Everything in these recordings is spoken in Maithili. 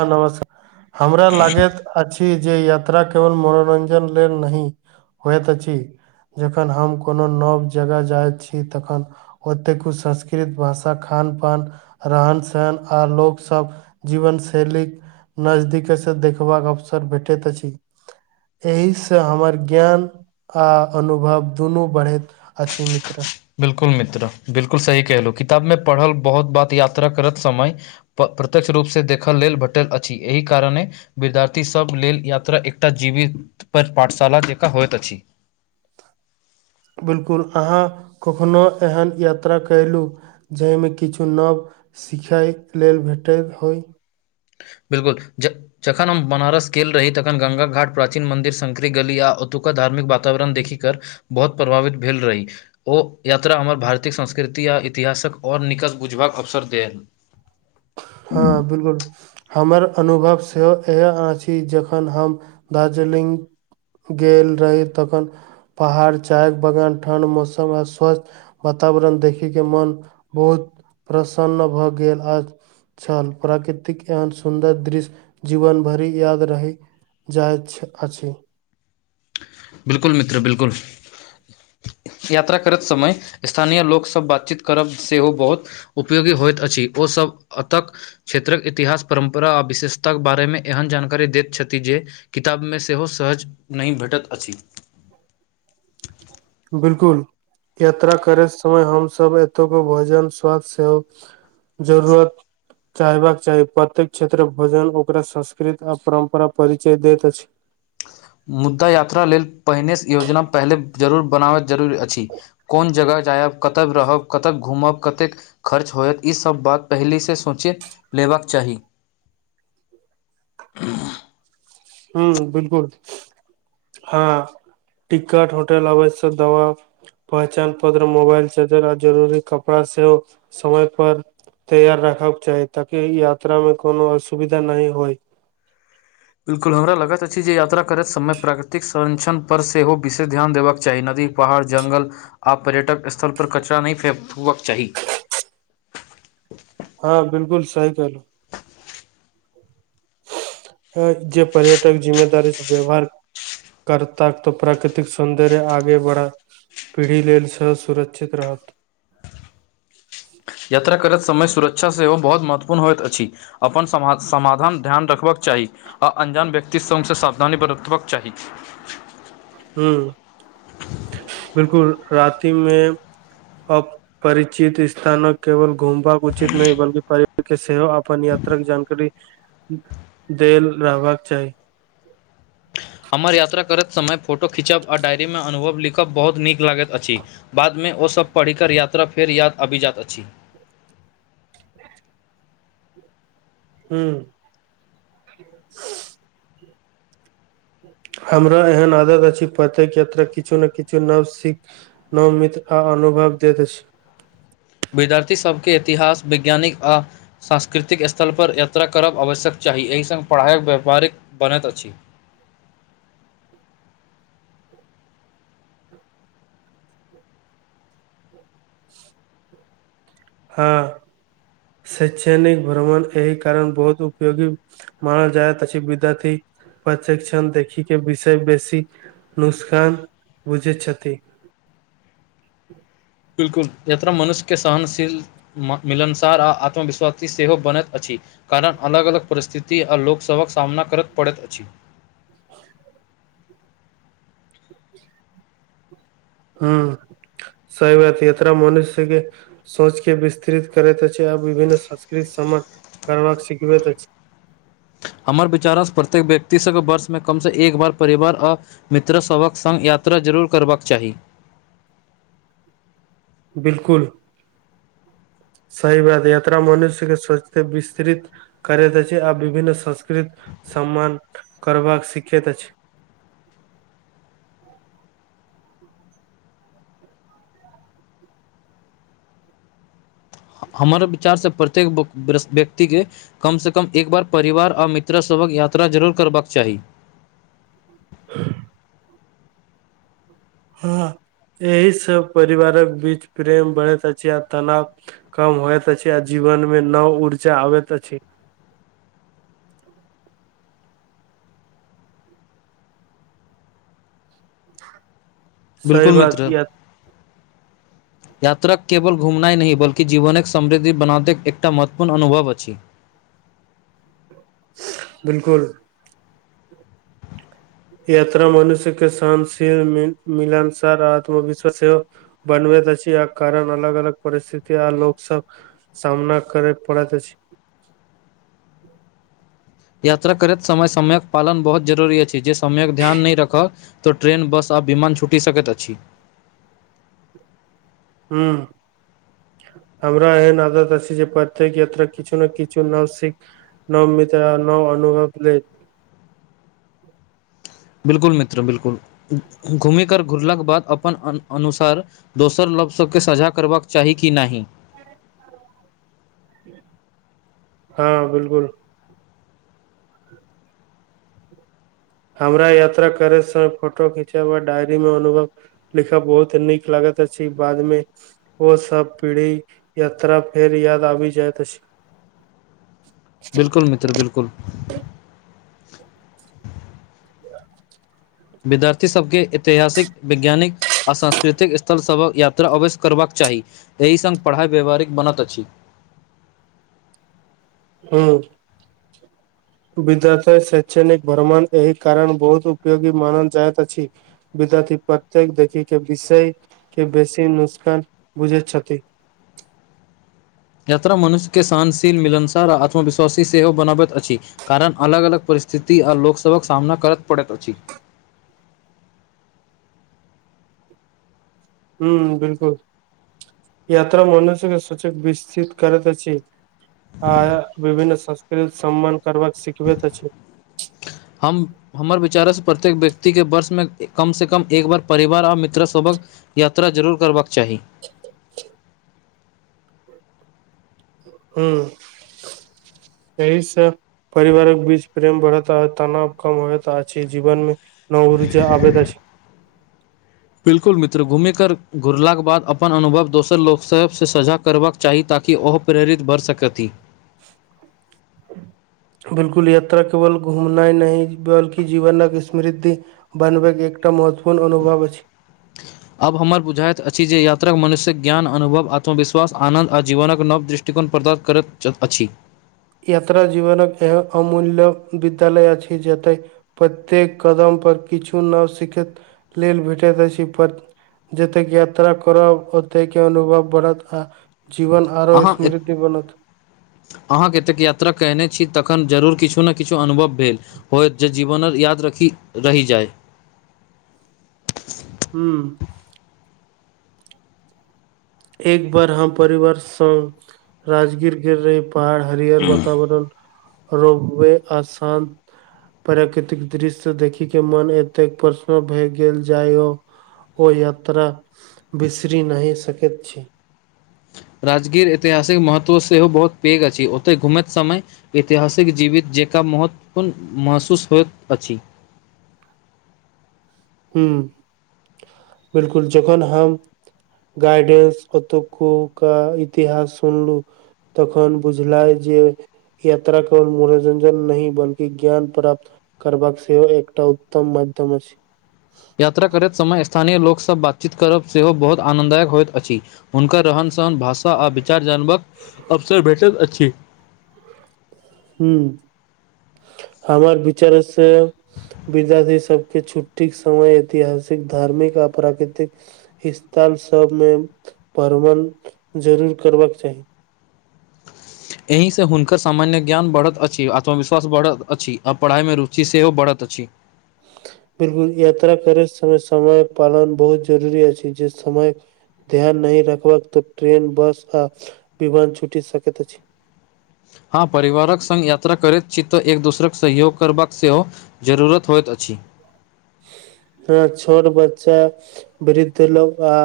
हँ नमस् [unintelligible] कार हमरा लागैत। अछि जे यात्रा केवल मनोरञ्जन लेल नहि होयत अछि। जखन हम कोनो नव जगह जाइत छी तखन। ओतेक कुछ संस्कृत भाषा खान पान। रहन सहन आ लोक सब जीवन से। शैेलीक नजदीकसँ देखबाक अवसर भेटैत अछि। एहि सँ हमर ज्ञान। आ अनुभव दुनू बढ़ैत अछि मित्र। बिल्कुल मित्र बिल्कुल सही कहलु किताब मे पढ़ल बहुत बात यात्रा करत समय प प्रत्यक्ष रूपसँ देखऽ लेल भेटैत अछि एहि कारणे विद्यार्थीसभ लेल यात्रा एकटा जीवित पर पाठशाला जकाँ होइत अछि। बिल्कुल अहाँ कखनो एहन यात्रा कैलु। जैमे किछु नव सिखय लेल भेटैत होइ। बिल्कुल ज जखन हम बनारस गेल रही तखन गंगा घाट प्राचीन मन्दिर शंकरी गली आ अओतुका धार्मिक वातावरण देखि कर बहुत प्रभावित भेल रही। ओ यात्रा हमर भारतीय संस्कृति आ इतिहासक आओर निकट बुझबाक अवसर देल। हँ बिल्कुल हमर अनुभव सेहो इहे अछि। कि जखन हम दार्जिलिंग गेल रही तखन। पहाड़ चाय बगान ठण्ड मौसम आ स्वस्थ वातावरण देखिके मन बहुत प्रसन्न भऽ गेल आ छल प्राकृतिक एहन सुन्दर दृश्य जीवन भरि याद रही जाइछ अछि। बिल्कुल मित्र बिल्कुल। यात्रा करैत समय स्थानीय लोकसब बातचीत करब सेहो बहुत उपयोगी होइत अछि ओसभ अतक क्षेत्रक इतिहास परम्परा आ विशेषताके बारेमे एहन जानकारी दैत छथि जे किताबमे सेहो सहज नहि भेटत अछि। [inaudible] बिलकुल यात्रा करे समय हमसभ एतुको भोजन स्वाद सेहो जरूरत चाहेबाक चाही प्रत्येक क्षेत्र भोजन ओकरा संस्कृत आ परम्परा परिचय दैत अछि मुद्दा यात्रा लेल पहिनेसँ योजना पहिले जरूर बनाबै जरूरी अछि कोन जगह जायब कतय रहब कतय घूमब कतेक खर्च होयत ई सब बात पहिलि से सोचे लेबाक चाही [inaudible] हुँ बिलकुल हँ टिकट होटेल अवैश्यक दवा पहचान पत्र मोबाइल चार्जर आ जरूरी कपड़ा सेहो समय पर तैयार राखब चाही ताकि यात्रा मे कोनो असुविधा नहि होइत बिल्कल हमरा लगत अछि जे यात्रा करैत समय प्राकृतिक संरक्षण पर सेहो विशेष ध्यान देबाक चाही नदी पहाड़ जंगल आब पर्यटक स्थल पर कचरा नहि फे फुबाक चाही हँ बिल्कुल सही कहलहु हँ जे पर्यटक जिम्मेदारी सँ व्यवहार करता तऽ प्राकृतिक सौन्दर्य आगे बढ़त पीढ़ी लेल सेहो सुरक्षित रहत यात्रा करैत समय सुरक्षा सेहो बहुत महत्वपूर्ण होइत अछि अपन समा समाधान ध्यान रखबाक चाही आ अन्जान व्यक्ति स्वसँ सावधानी बरतबाक चाही हुँ बिलकुल रातिमे अ परिचित स्थानक केवल घुमबाक उचित नहि बलकी पर्यव के सेहो अपन यात्राक जानकारी देल रहबाक चाही हमर यात्रा करैत समय फोटो खिचब आ डायरीमे अनुभव लिखब बहुत नीक लागैत अछि बादमे ओसभ पढ़िकर यात्रा फेर याद अबिजात अछि हुँ हमरा एहन आदत अछि प्रतेक यात्रा किछो नऽ किछो नव सिख नमित आ अनुभव दैत अछि विद्यार्थी सबके इतिहास वैज्ञानिक आ सांस्कृतिक स्थलपर यात्रा करब आवश्यक चाही एहि संग पढ़ाइक व्यापारिक बनैत अछि [inaudible] हँ शैषणिक भ्रमण एहि कारण बहुत उपयोगी मानल जायत अछि विद्यार्थी प्रशेक्षण देखिक केँ विषय बेसी नुस्कान बुझै छथि बिलकुल यात्रा मनुष्य केँ सहनशील म मिलनसार आ आत्मविश्वासी सेहो बनैत अछि कारण अलग अलग परिस्थिति आ लोक सभक सामना करत पड़ैत अछि [inaudible] हुँ सही बात यात्रा मनुष्य केँ सोच केँ विस्तृत करैत अछि आ विभिन्न संस्कृत समान करबाक सिखबैत अछि हमर विचारसँ प्रत्येक व्यक्तिसँके वर्षमे कमसँ एक बार परिवार आ मित्रसभक संग यात्रा जरूर करबाक चाही बिलकुल सही बात यात्रा मनुष्य केँ सोच केँ विस्तृत करैत अछि आ विभिन्न संस्कृत सम्मान करबाक सिखैत अछि हमारा विचारसँ प्रत्येक व्यक्तिके कम से कम एक बार परिवार आ मित्र सभक यात्रा जरूर करबाक चाही ह [unintelligible] हँ एहि सब परिवारक बीच प्रेम बढ़ैत अछि आ तनाव कम होयत अछि आ जीवन मे नव ऊर्जा आबैत अछि [inaudible] बिल्कुल बात मित्र य यात्राक केवल घुमनाइ नहि बल्कि जीवनक समृद्धि बनाते एकटा महत्वपूर्ण अनुभव अछि बिल्कुल यात्रा मनुष्य के सहनशील मिलानसार आत्मविश्वासेवा बनबैत अछी कारण अलग अलग परिस्थिति आ लोकसभ सामना करय पड़ैत अछि यात्रा करैत समय समयक पालन बहुत जरूरी अछि जे समेयक ध्यान नय रखब तऽ ट्रेरेन बस आ विमान छूटी सकैत अछि हूँ हमरा एहन आदत अछी जे प्रत्येक यात्रा किछु न किछु नासिक नो मित्र नो अनुभव प्ली बिल्कुल मित्र बिल्कुल घूमी कर घुरलाके बाद अपन अनुसार दोसर लोक सभ केँ साझा करबाक चाही कि नाहि ह [unintelligible] हँ बिल्कुल हमरा यात्रा कर स फोटो खिंचेब डायरी मे अनुभव लिखब बहुत नीक लागत अछि बाद मे ओ सब पीढ़ी यात्रा फेर याद आबि जायइत अछि बिल्कुल मित्र बिल्कुल विद्यार्थी सबके ऐतिहासिक वैज्ञानिक अ सस्कृतिक स्थल सभक यात्रा अवश्य करबाक चाही एहि संग पढ़ाइ व्यवहारिक बनत अछि हूं विद्यार्थय शै्षणिक भरमण एहि कारण बहुत उपयगी मान जात अछि विदार्थी प्रक्येक देखिक के विषय के बेसी नुस्कान बुझैत छथि यात्रा मनुष्य के सहनशील मिलनसार आ आत्मविश्वासी सेहो बनाबैत अछि कारण अलग अलग परिस्थिति आ लोकसभक सामना करत पड़त अछि हूं बिल्कुल यात्रा मनसके सचक विससित करैत अछि आ विभिन्न संस्कृत सम्मन करबा सिखबेैत अछि हम हमर विचार स प्रत्येक व्यक्ति के वर्ष मे कम से कम एक बार परिवार आओर मित्र सबक यात्रा जरूर करबाक चाही हँ अहि से परिवारक बीच प्रेम बढ़तह तनाव कम होयत अछि जीवन मे नव ऊर्जा आबैत अछि बिल्कुल मित्र घुमि कर घुरलाके बाद अपन अनुभव दोसर लोक सब से सझा करबाक चाही ताकि ओहो प्रेरित बड़ सकरति बिल्कुल यात्रा केवल घुमनाय नय बल्कि जीवनक अस्मृधि बनबय के एकटा महत्वपूर्ण अनुभव अछि आब हमर बुझाइत अछि जे यात्रा मनुष्यक ज्ञान अनुभव आत्मवश्वास आनंद आ जीवनक नव दृश टिकोन प्रदात करत च अछि यात्रा जीवनक येह अमूल्य बितल अछि जेतय प्रत्येक कदम पर किछु नव सिखैत लेल भेटैत अछि पर। जतेक यात्रा करब ओते के अनुभव बढ़त आ जीवन आरो अहाँ स्मृति बनत। अहाँ केतेक यात्रा कयने छी तखन जरूर किछु ने किछु अनुभव भेल। होयत जे जीवनल याद रखी रहि जाय। हुँ। एक बार हम परिवार संग राजगीर गेल रही। पहाड़ हरियर बातावरण रोपबे आ शान्त प्राकृतिक दृश्य देखी के मोन एतेक प्रसनो भए गेल जायो ओ यात्रा बिसरी नहि सकैत छी। राजगीर ऐतिहासिक महत्व सेहो बहुत पैघ अछि ओतय घुमैत समय ऐतिहासिक जीवित जेकाँ महत्वपूर्ण महसूस होइत अछि। हुँ बिल्कुल जखन आब गाइडेंस ओतुको के इतिहास सुनलु तखन बुझलाय जे यात्रा केवल मनोरंजन नहि बल्कि ज्ञान प्राप्त करबाक सेहो एकटा उत्तम माध्यम अछि। यात्रा करैत समय स्थानीय लोक सँ बातचीत करब सेहो बहुत आनन्ददायक होइत अछि। हुनकर रहन सहन भाषा आ विचार जानबाक अवसर भेटैत अछि। हूँ हमर विचार से विद्यार्थी सबके छुट्टीके समय ऐतिहासिक धार्मिक आ प्राकृतिक इसथान सब मे भरवन जरूर करबाक चाही। एहिसे हुनकर सामान्य ज्ञान बढ़त अछि आत्मविश्वास बढ़त अछि आ पढ़ाइ मे रुचि सेहो बढ़त अछि। बिल्कुल यात्रा करैत समय समय पालन बहुत जरूरी अछि जे समय। ध्यान नहि रखबक तऽ ट्रेन बस आ विमान छुटि सकैत अछि। हँ परिवारक संग यात्रा करैत छी तऽ एक दोसरक सहयोग करबाक सेहो जरूरत होइत अछि। हँ छोर बच्चा वृद्ध लोक आ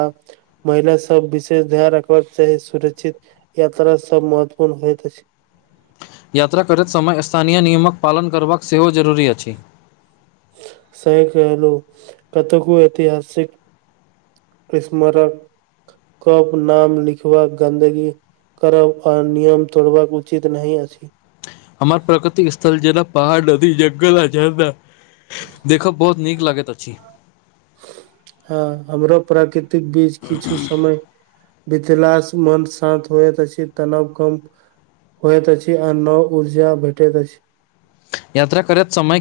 महिला सब विशेष ध्यान रखबाक चाही सुरक्षित यात्रा सब महत्वपूर्ण होइत अछि। यात्रा करैत समय स्थानीय नियमक पालन करबाक सेहो जरूरी अछि। सही कहलु कतेको ऐतिहासिक स्मारक कप नाम लिखबाक गन्दगी करब आ नियम तोड़बाक उचित नहि अछि। हमर प्रकृतिक स्थल जेना पहाड़ नदी जंगल आ झरना देखब बहुत नीक लागैत अछि। हँ हमरो प्राकृतिक बीज किछु समय बितेलास मन शान्त होयत अछि तनाव कम होयत अछि आ नव ऊर्जा भेटैत अछि। यात्रा करैत समय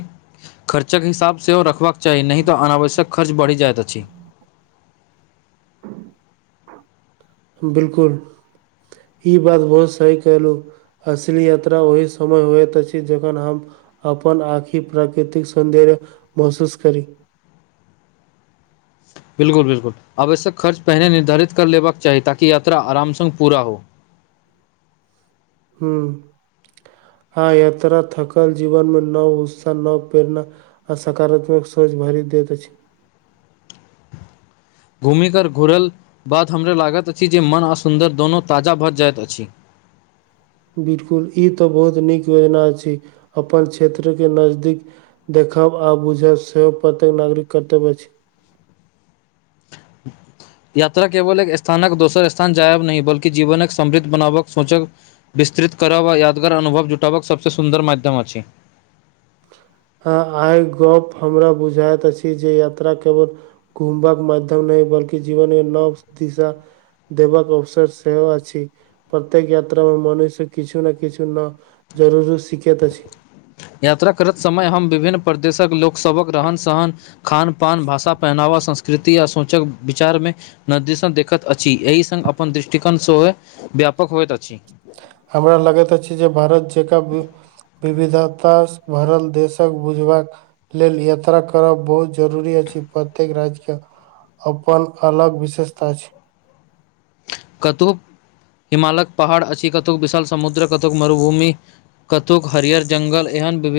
खर्चक हिसाब सेहो रखबाक चाही नहि तऽ अनावश्यक खर्च बढ़ि जाइत अछि। बिल्कुल ई बात बहुत सही कहलू असली यात्रा ओहि समय होइत अछि जखन हम अपन आँखि प्राकृतिक सौन्दर्य महसूस करी। बिल्कुल बिल्कुल आवश्यक खर्च पहिने निर्धारित कर लेबाक चाही ताकि यात्रा आरामसँ पूरा हो। हुँ आ यात्रा थकल जीवन मे नव उत्सा नव प्रेरणा आ सकारात्मक सोच भरि दैत अछि। घुमिकर घुरल बाद हमरा लागैत अछि जे मन आ सुन्दर दोनो ताजा भऽ जाइत अछि। बिलकुल ई तऽ बहुत नीक योजना छै अपन क्षेत्र के नजदीक। देखब आ बुझब सेहो प्रत्येक नागरिक कर्तव्य अछि। [inaudible] यात्रा केवल एक स्थानक दोसर स्थान जायब नहि बल्कि जीवनक समृद्ध बनावक सोचक विस्तृत करब आ यादगार अनुभव जुटबक सभसँ सुन्दर माध्यम अछि। हँ आहाँक गप्प हमरा बुझाइत अछि जे यात्रा केवल घुमबक माध्यम नहि बल्कि जीवनमे नव दिशा देबाक अवसर सेहो अछि प्रत्येक यात्रा मे मनुष्य किछु ने किछु नव जरूरी शिखैत अछि। यात्रा करत समय हम विभिन्न परदेशक लोक सबक रहन सहन। खान पान भाषा पहनावा संस्कृति आ सोंचक विचारमे नदीसन देखैत अछि एहि संग अपन दृष्टिकोण सेहो व्यापक होइत अछि। हमरा लगैत अछि जे भारत जेकाँ भी विविदातास भरल देशक बुझबाक लेल यात्रा करब बहुत जरूरी अछि प्रत्येक राजके अपन अलग विशेषता छी। कतुक हिमालक पहाड़ अछि कतुक विशाल समुद्र कतुक मरुभूमि कतुक हरियर जंगल एहन विभिन्न